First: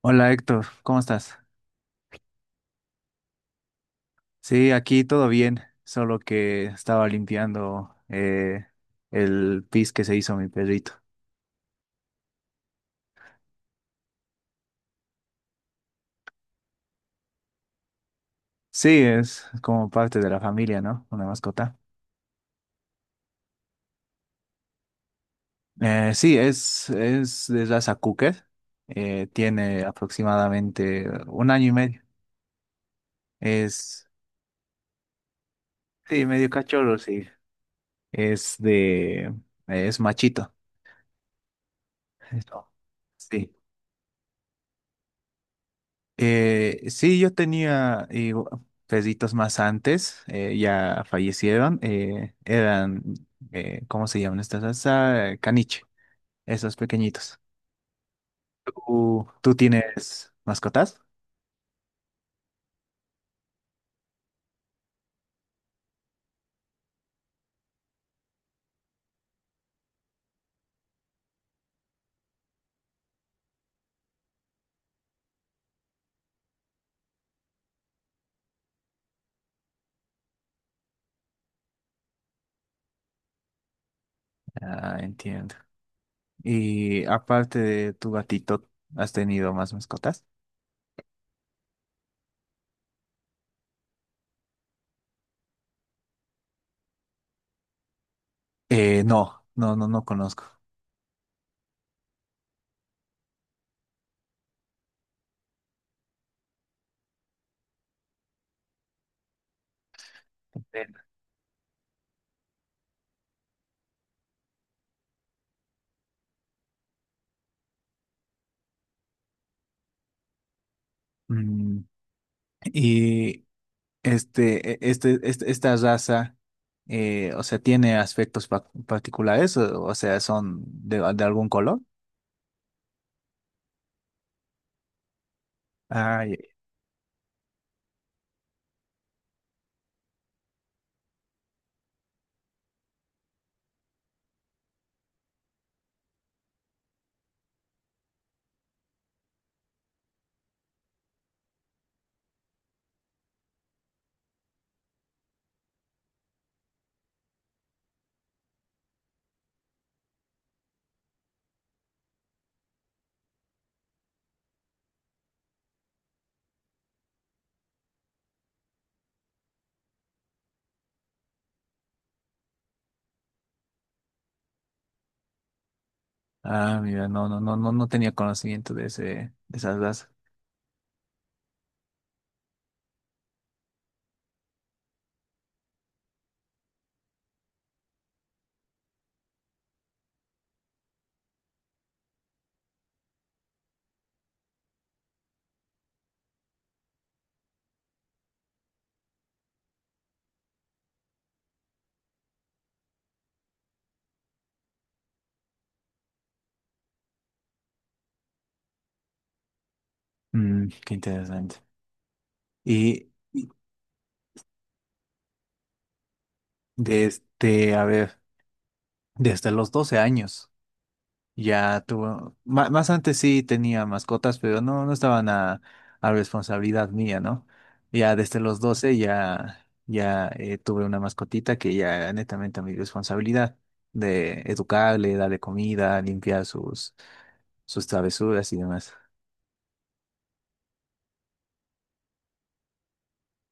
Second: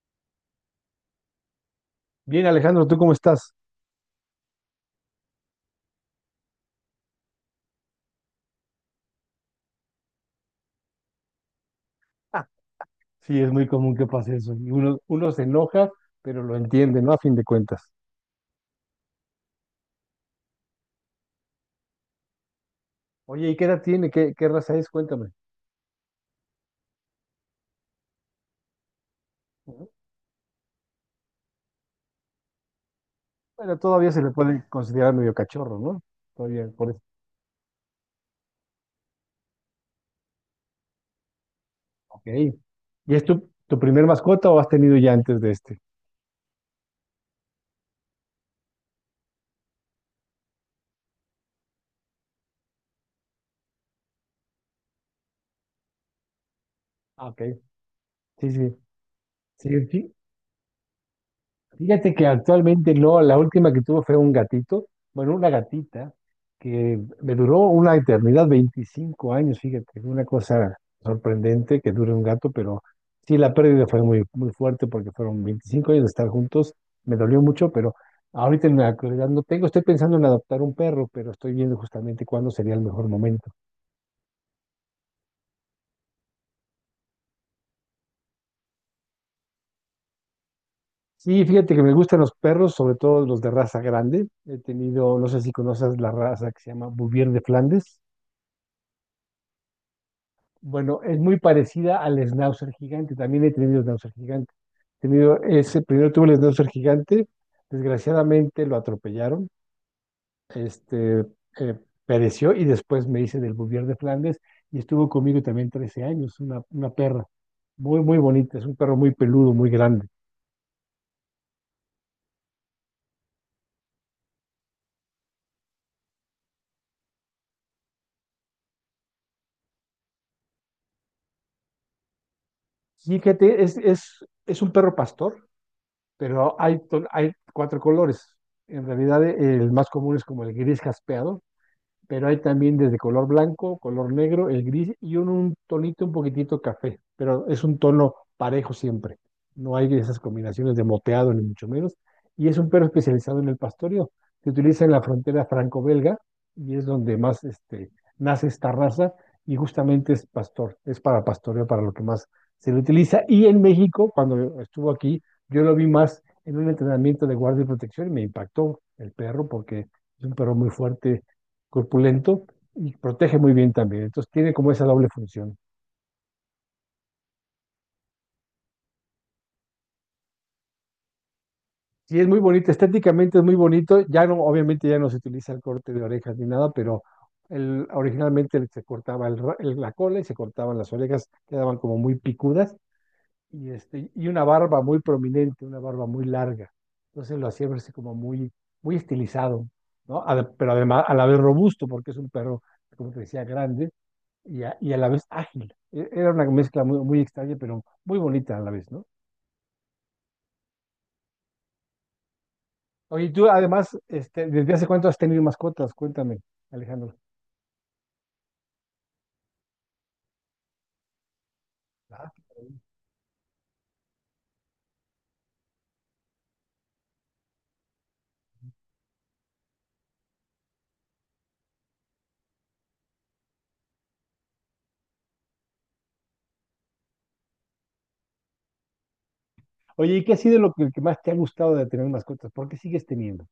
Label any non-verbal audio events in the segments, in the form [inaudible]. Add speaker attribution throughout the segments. Speaker 1: Hola Héctor, ¿cómo estás?
Speaker 2: Bien, Alejandro, ¿tú cómo estás?
Speaker 1: Sí, aquí todo bien, solo que estaba limpiando el pis que se hizo mi perrito.
Speaker 2: Ah, sí, es muy común que pase eso. Y uno se enoja, pero lo entiende, ¿no? A fin de cuentas.
Speaker 1: Sí, es como parte de la familia, ¿no? Una mascota.
Speaker 2: Oye, ¿y qué edad tiene? ¿Qué raza es? Cuéntame.
Speaker 1: Es de raza Cocker. Tiene
Speaker 2: Bueno,
Speaker 1: aproximadamente un año y medio. Es,
Speaker 2: todavía se le puede considerar medio cachorro, ¿no?
Speaker 1: sí, medio
Speaker 2: Todavía, por
Speaker 1: cachorro,
Speaker 2: eso.
Speaker 1: sí. Es de, es machito.
Speaker 2: Ok.
Speaker 1: Eso.
Speaker 2: ¿Y es
Speaker 1: Sí.
Speaker 2: tu primer mascota o has tenido ya antes de este?
Speaker 1: Sí, yo tenía perritos más antes, ya fallecieron, eran, ¿cómo se llaman estas raza? Caniche, esos
Speaker 2: Ah,
Speaker 1: pequeñitos.
Speaker 2: ok. Sí, sí.
Speaker 1: ¿Tú
Speaker 2: Sí, sí.
Speaker 1: tienes mascotas?
Speaker 2: Fíjate que actualmente no, la última que tuve fue un gatito, bueno, una gatita, que me duró una eternidad, 25 años, fíjate, una cosa sorprendente que dure un gato, pero sí, la pérdida fue muy, muy fuerte porque fueron 25 años de estar juntos, me dolió mucho, pero ahorita en la actualidad no tengo, estoy pensando en adoptar un perro, pero estoy viendo justamente cuándo sería el mejor momento.
Speaker 1: Ah, entiendo. Y aparte de tu gatito, ¿has tenido más mascotas?
Speaker 2: Sí, fíjate que me gustan los perros, sobre todo los de raza grande. He tenido, no sé si conoces la raza que se llama Bouvier de Flandes.
Speaker 1: No, no, no, no conozco.
Speaker 2: Bueno, es muy parecida al schnauzer gigante. También he tenido schnauzer gigante. He tenido ese, primero tuve el schnauzer gigante. Desgraciadamente lo atropellaron.
Speaker 1: Ven.
Speaker 2: Este, eh, pereció y después me hice del Bouvier de Flandes y estuvo conmigo también 13 años. Una perra muy, muy bonita. Es un perro muy peludo, muy grande.
Speaker 1: Mm, y esta raza, o sea, tiene aspectos particulares, o sea, son de algún color.
Speaker 2: Fíjate, es un perro pastor,
Speaker 1: Ah, ya-
Speaker 2: pero hay, hay cuatro colores. En realidad, el más común es como el gris jaspeado, pero hay también desde color blanco, color negro, el gris y un tonito un poquitito café, pero es un tono parejo siempre. No hay esas combinaciones de moteado ni mucho menos. Y es un perro especializado en el pastoreo. Se utiliza en la frontera franco-belga y es donde más nace esta raza y justamente es pastor, es para pastoreo, para lo que más se le utiliza. Y en México, cuando estuvo aquí, yo lo vi más en un entrenamiento de guardia y protección y me impactó el perro porque es un perro muy fuerte, corpulento y protege muy bien también. Entonces tiene como esa doble función.
Speaker 1: ah, mira, no, no, no, no, no tenía conocimiento de ese, de esa raza.
Speaker 2: Y es muy bonito, estéticamente es muy bonito. Ya no, obviamente ya no se utiliza el corte de orejas ni nada, pero el, originalmente se cortaba la cola y se cortaban las orejas, quedaban como muy picudas y, este, y una barba muy prominente, una barba muy larga. Entonces lo hacía verse como muy, muy estilizado, ¿no? Pero además a la vez robusto, porque es un perro, como te decía, grande y a la vez ágil. Era una mezcla muy, muy extraña, pero muy bonita a la vez, ¿no?
Speaker 1: Mm, qué interesante. Y
Speaker 2: Oye, y tú además, este, ¿desde hace cuánto has tenido mascotas? Cuéntame, Alejandro.
Speaker 1: desde, a ver, desde los 12 años. Ya
Speaker 2: Ah,
Speaker 1: tuvo,
Speaker 2: qué maravilla.
Speaker 1: más antes sí tenía mascotas, pero no, no estaban a responsabilidad mía, ¿no? Ya desde los 12 ya, tuve una mascotita que ya era netamente a mi responsabilidad de educarle, darle comida, limpiar sus travesuras y demás.
Speaker 2: Oye, ¿y qué ha sido lo que más te ha gustado de tener mascotas? ¿Por qué sigues teniendo?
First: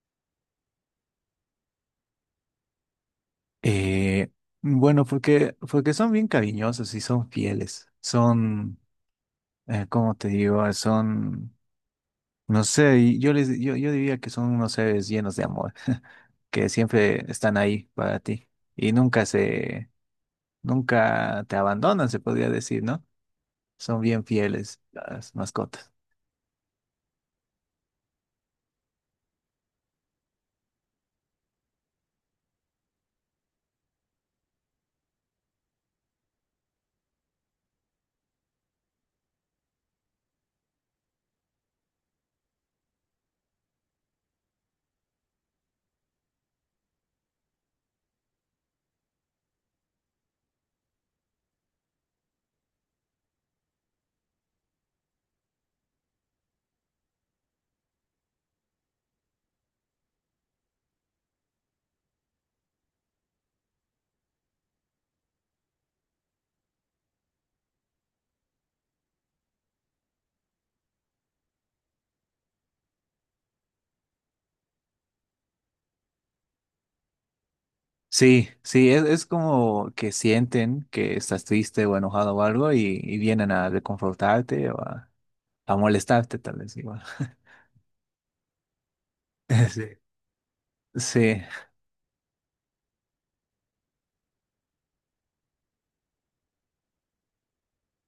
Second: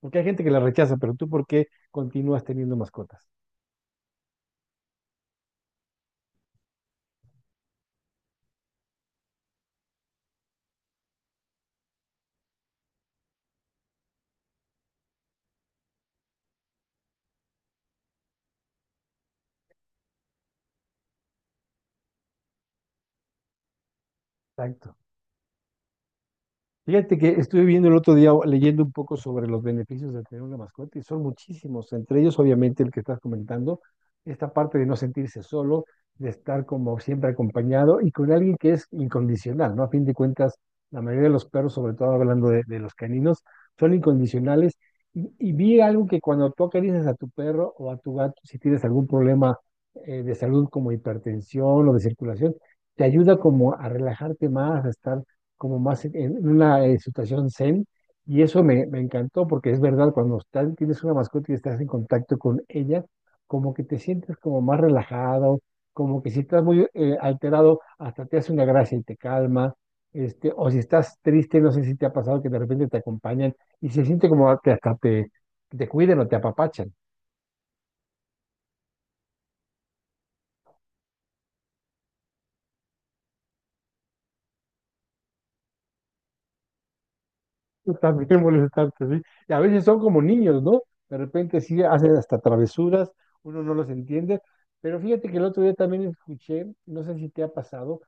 Speaker 2: Porque hay gente que la rechaza, pero tú, ¿por qué continúas teniendo mascotas?
Speaker 1: Eh, bueno, porque son bien cariñosos y son fieles, son, ¿cómo te digo? Son... No sé, y yo diría que son unos seres llenos de amor, [laughs] que siempre están ahí para ti y nunca te abandonan, se podría decir, ¿no? Son bien fieles
Speaker 2: Exacto.
Speaker 1: las mascotas.
Speaker 2: Fíjate que estuve viendo el otro día, o leyendo un poco sobre los beneficios de tener una mascota y son muchísimos, entre ellos obviamente el que estás comentando, esta parte de no sentirse solo, de estar como siempre acompañado y con alguien que es incondicional, ¿no? A fin de cuentas, la mayoría de los perros, sobre todo hablando de los caninos, son incondicionales y vi algo que cuando tú acaricias a tu perro o a tu gato, si tienes algún problema de salud como hipertensión o de circulación, te ayuda como a relajarte más, a estar como más en una situación zen, y eso me, me encantó porque es verdad, tienes una mascota y estás en contacto con ella, como que te sientes como más relajado, como que si estás muy alterado, hasta te hace una gracia y te calma, este, o si estás triste, no sé si te ha pasado que de repente te acompañan y se siente como que hasta te cuiden o te apapachan.
Speaker 1: Sí, sí, es como que sienten que estás triste o enojado o algo y vienen a reconfortarte o a molestarte tal vez igual. [laughs]
Speaker 2: [laughs] Yo también molestante, sí. Y a veces
Speaker 1: Sí.
Speaker 2: son como niños, ¿no? De
Speaker 1: Sí,
Speaker 2: repente sí hacen hasta travesuras, uno no los entiende. Pero fíjate que el otro día también escuché, no sé si te ha pasado,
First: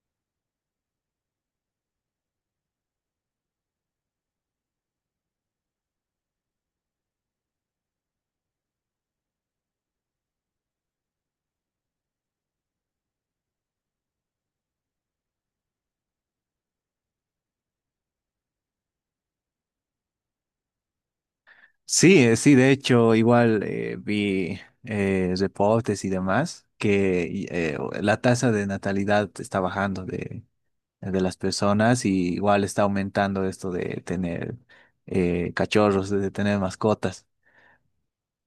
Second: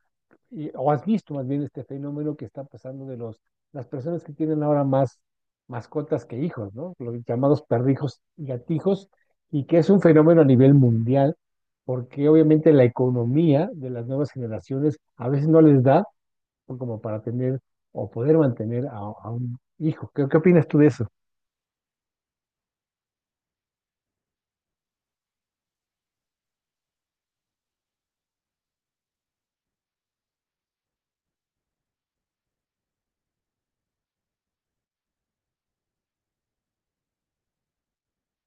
Speaker 2: o has visto más bien este fenómeno que está pasando de las personas que tienen ahora más mascotas que hijos, ¿no? Los llamados perrijos y gatijos, y que es un fenómeno a nivel mundial, porque obviamente la economía de las nuevas generaciones a veces no les da como para tener o poder mantener a un hijo. ¿Qué opinas tú de eso?
Speaker 1: sí, sí, de hecho, igual vi reportes y demás que la tasa de natalidad está bajando de las personas y igual está aumentando esto de tener cachorros, de tener mascotas,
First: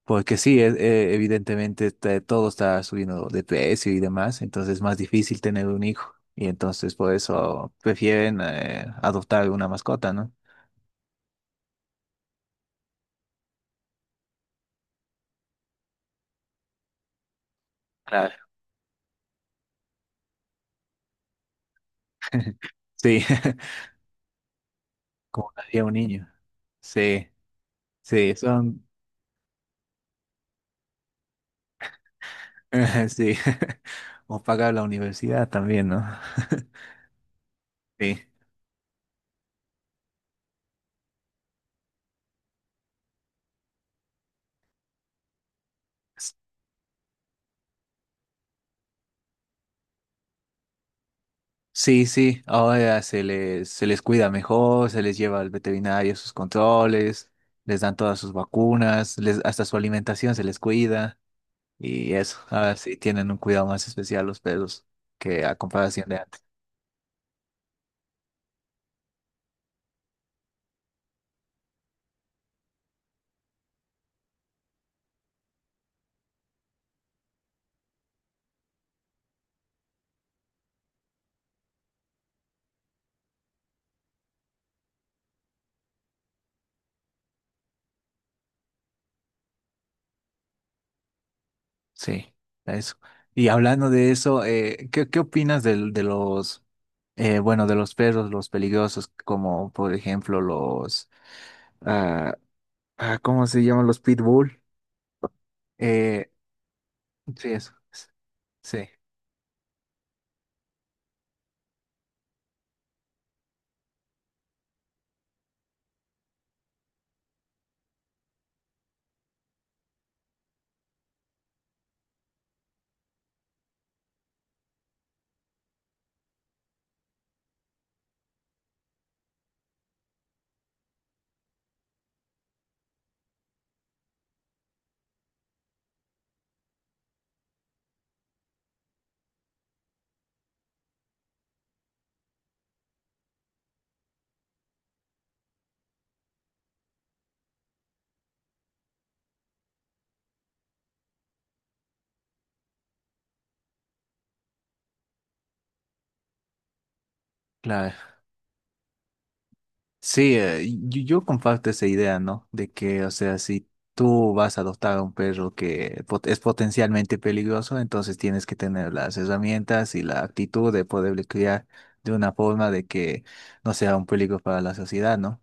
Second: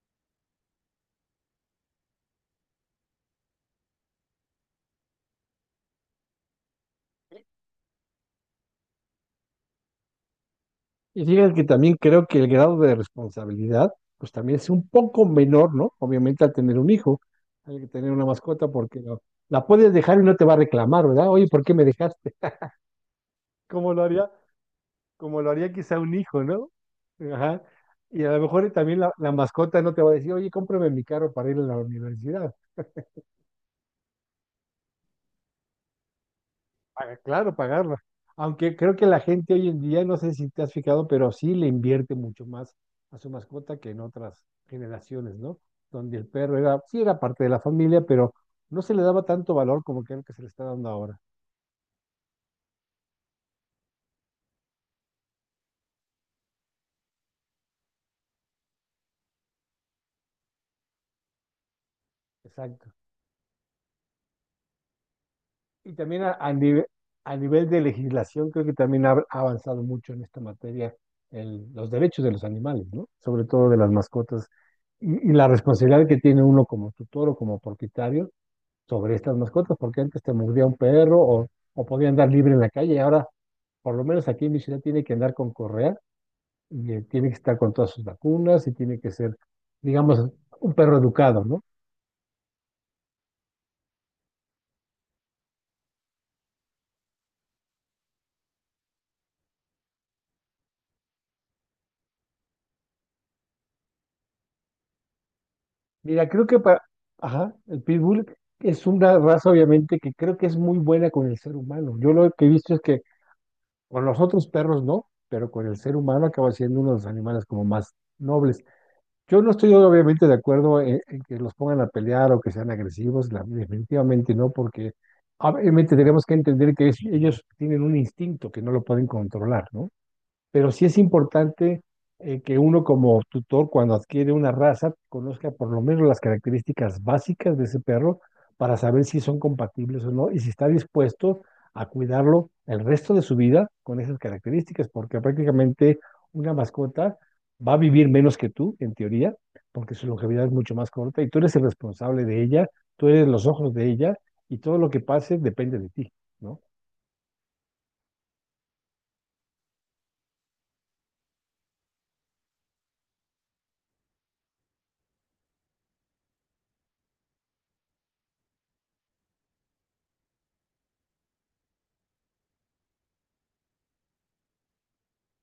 Speaker 1: porque sí, evidentemente todo está subiendo de precio y demás, entonces es más difícil tener un hijo y entonces por eso prefieren adoptar una mascota, ¿no?
Speaker 2: Y fíjate que también creo que el grado de responsabilidad, pues también es un poco menor, ¿no? Obviamente al tener un hijo, hay que tener una
Speaker 1: Claro.
Speaker 2: mascota porque la puedes dejar y no te va a reclamar, ¿verdad? Oye, ¿por qué me dejaste?
Speaker 1: [laughs] Sí,
Speaker 2: [laughs]
Speaker 1: [laughs]
Speaker 2: Como lo haría, como lo
Speaker 1: como
Speaker 2: haría
Speaker 1: haría un
Speaker 2: quizá un
Speaker 1: niño.
Speaker 2: hijo, ¿no?
Speaker 1: Sí.
Speaker 2: Ajá. Y a
Speaker 1: Sí,
Speaker 2: lo mejor
Speaker 1: son,
Speaker 2: también la mascota no te va a decir, oye, cómprame mi carro para ir a la universidad.
Speaker 1: [laughs] sí, [laughs] o pagar la universidad también, ¿no? [laughs]
Speaker 2: Ah, claro, pagarla.
Speaker 1: Sí,
Speaker 2: Aunque creo que la gente hoy en día, no sé si te has fijado, pero sí le invierte mucho más a su mascota que en otras generaciones, ¿no? Donde el perro era, sí era parte de la familia, pero no se le daba tanto valor como creo que se le está dando ahora.
Speaker 1: sí, sí, ahora se les cuida mejor, se les lleva al veterinario sus controles, les dan todas sus vacunas, les, hasta su alimentación se les cuida y eso, ahora
Speaker 2: Exacto.
Speaker 1: sí tienen un cuidado más especial los perros que a
Speaker 2: Y
Speaker 1: comparación de
Speaker 2: también
Speaker 1: antes.
Speaker 2: a nivel de legislación, creo que también ha avanzado mucho en esta materia los derechos de los animales, ¿no? Sobre todo de las mascotas y la responsabilidad que tiene uno como tutor o como propietario sobre estas mascotas, porque antes te mordía un perro o podía andar libre en la calle, y ahora por lo menos aquí en mi ciudad tiene que andar con correa y tiene que estar con todas sus vacunas y tiene que ser, digamos, un perro educado, ¿no?
Speaker 1: Sí, eso. Y hablando de eso, ¿qué opinas de de los perros, los peligrosos, como por ejemplo los... Ah, ah, ¿cómo se llaman los pitbull? Eh,
Speaker 2: Mira, creo que para,
Speaker 1: sí,
Speaker 2: ajá,
Speaker 1: eso.
Speaker 2: el pitbull es
Speaker 1: Sí,
Speaker 2: una raza obviamente que creo que es muy buena con el ser humano. Yo lo que he visto es que con los otros perros no, pero con el ser humano acaba siendo uno de los animales como más nobles. Yo no estoy obviamente de acuerdo en que los pongan a pelear o que sean agresivos, definitivamente no, porque obviamente tenemos que entender que ellos tienen un instinto que no lo pueden controlar, ¿no? Pero sí es importante que uno como tutor, cuando adquiere una raza, conozca por lo menos las características básicas de ese perro para saber si son compatibles o no y si está dispuesto a cuidarlo el resto de su vida con esas características, porque prácticamente una mascota va a vivir menos que tú, en teoría, porque su longevidad es mucho más corta y tú eres el responsable de ella, tú eres los ojos de ella y todo lo que pase depende de ti, ¿no?
Speaker 1: claro. Sí, yo comparto esa idea, ¿no? De que, o sea, si tú vas a adoptar a un perro que es potencialmente peligroso, entonces tienes que tener las herramientas y la actitud de poderle criar de una forma de que no sea un peligro para la sociedad, ¿no?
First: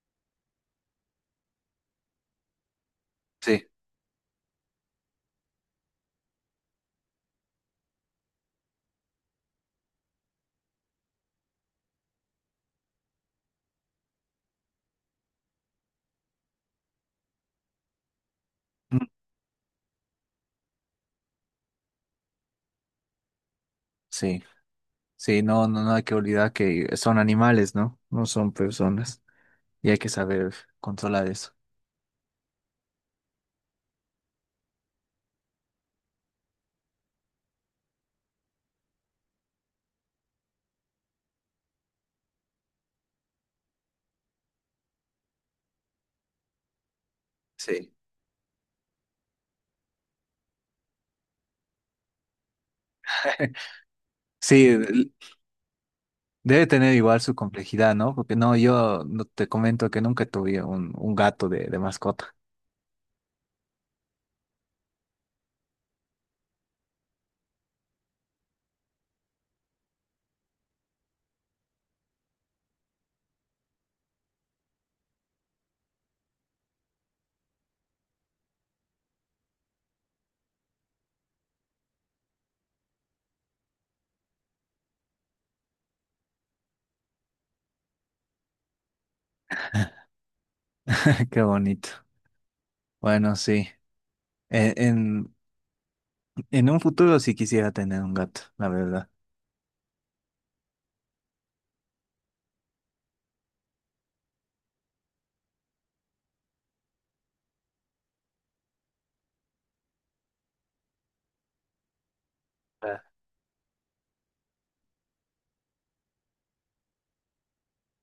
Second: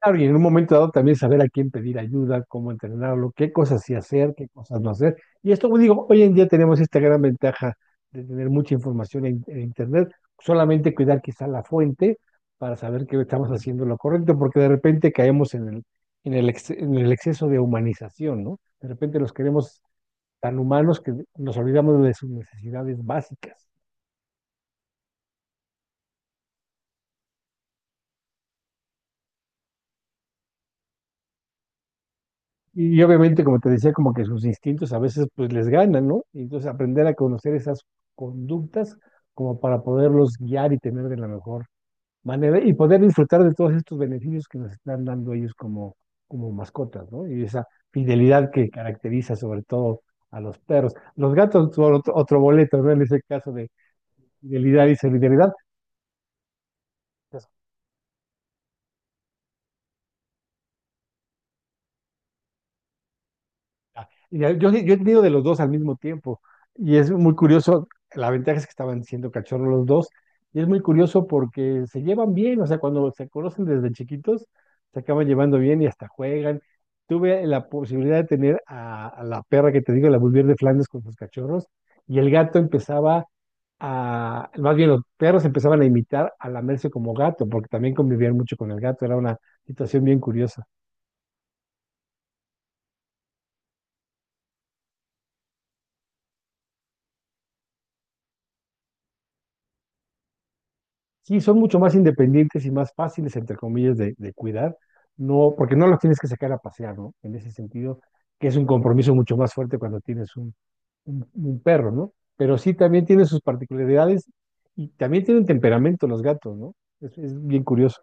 Speaker 2: Claro, y en un momento dado también saber a quién pedir ayuda, cómo entrenarlo, qué
Speaker 1: Sí.
Speaker 2: cosas sí hacer, qué cosas no hacer. Y esto, pues, digo, hoy en día tenemos esta gran ventaja de tener mucha información en Internet, solamente cuidar quizá la fuente para saber que estamos haciendo lo correcto, porque de repente caemos en en el exceso de humanización, ¿no? De
Speaker 1: Mm.
Speaker 2: repente los queremos tan humanos que nos olvidamos de sus necesidades básicas.
Speaker 1: Sí, sí, no, no, no hay que olvidar que son animales, ¿no? No son personas y hay que saber controlar eso.
Speaker 2: Y obviamente, como te decía, como que sus instintos a veces pues les ganan, ¿no? Y entonces aprender a conocer esas conductas como para poderlos guiar y tener de la mejor manera y poder disfrutar de todos estos beneficios que nos están dando ellos como, como mascotas, ¿no? Y esa
Speaker 1: Sí.
Speaker 2: fidelidad que caracteriza sobre todo a los perros. Los gatos, otro boleto, ¿no? En ese caso de
Speaker 1: Sí,
Speaker 2: fidelidad y solidaridad,
Speaker 1: debe tener igual su
Speaker 2: pues,
Speaker 1: complejidad, ¿no? Porque no, yo no te comento que nunca tuve un gato de mascota.
Speaker 2: ah, yo he tenido de los dos al mismo tiempo y es muy curioso, la ventaja es que estaban siendo cachorros los dos y es muy curioso porque se llevan bien, o sea, cuando se conocen desde chiquitos, se acaban llevando bien y hasta juegan. Tuve la posibilidad de tener a la perra que te digo, la Bulldog de Flandes con sus cachorros y el gato empezaba a, más bien los perros empezaban a imitar a lamerse como gato porque también convivían mucho con el gato, era una situación bien curiosa.
Speaker 1: [laughs] Qué bonito. Bueno, sí. En, en, en un futuro sí quisiera tener un gato, la verdad.
Speaker 2: Sí, son mucho más independientes y más fáciles, entre comillas, de cuidar, no, porque no los tienes que sacar a pasear, ¿no? En ese sentido, que es un compromiso mucho más fuerte cuando tienes un, un perro, ¿no? Pero sí
Speaker 1: Ah,
Speaker 2: también tiene sus particularidades y también tienen temperamento los gatos, ¿no? Es bien curioso.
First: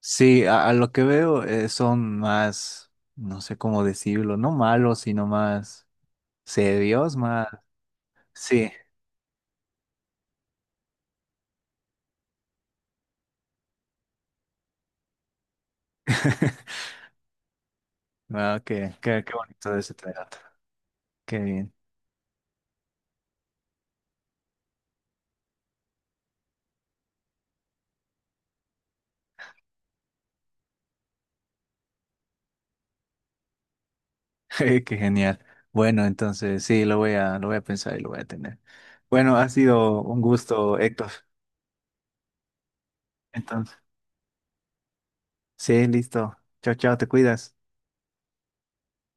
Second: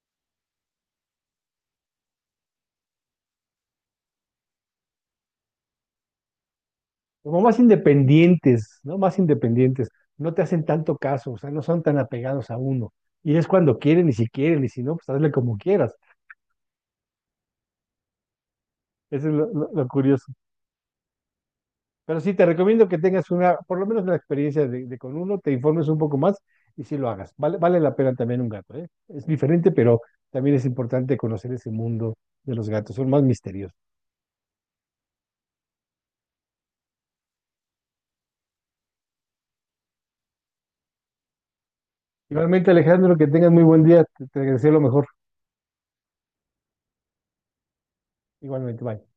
Speaker 1: sí, a lo que veo son más, no sé cómo decirlo, no malos, sino más serios,
Speaker 2: Como
Speaker 1: más...
Speaker 2: más
Speaker 1: Sí.
Speaker 2: independientes, ¿no? Más independientes, no te hacen tanto caso, o sea, no son tan apegados a uno. Y es cuando quieren y si no, pues hazle como quieras.
Speaker 1: [laughs] Ah, qué, qué,
Speaker 2: Eso
Speaker 1: qué
Speaker 2: es
Speaker 1: bonito de
Speaker 2: lo
Speaker 1: ese
Speaker 2: curioso.
Speaker 1: trato. Qué bien.
Speaker 2: Pero sí, te recomiendo que tengas una, por lo menos una experiencia de con uno, te informes un poco más y sí lo hagas. Vale, vale la pena también un gato, ¿eh? Es diferente, pero también es importante conocer ese mundo de los gatos, son más misteriosos.
Speaker 1: [laughs] Qué genial. Bueno, entonces sí, lo voy a pensar y lo voy a tener. Bueno, ha sido un gusto, Héctor.
Speaker 2: Igualmente, Alejandro, que tengas muy
Speaker 1: Entonces,
Speaker 2: buen día, te deseo lo mejor.
Speaker 1: sí, listo. Chao, chao, te cuidas.
Speaker 2: Igualmente, bye.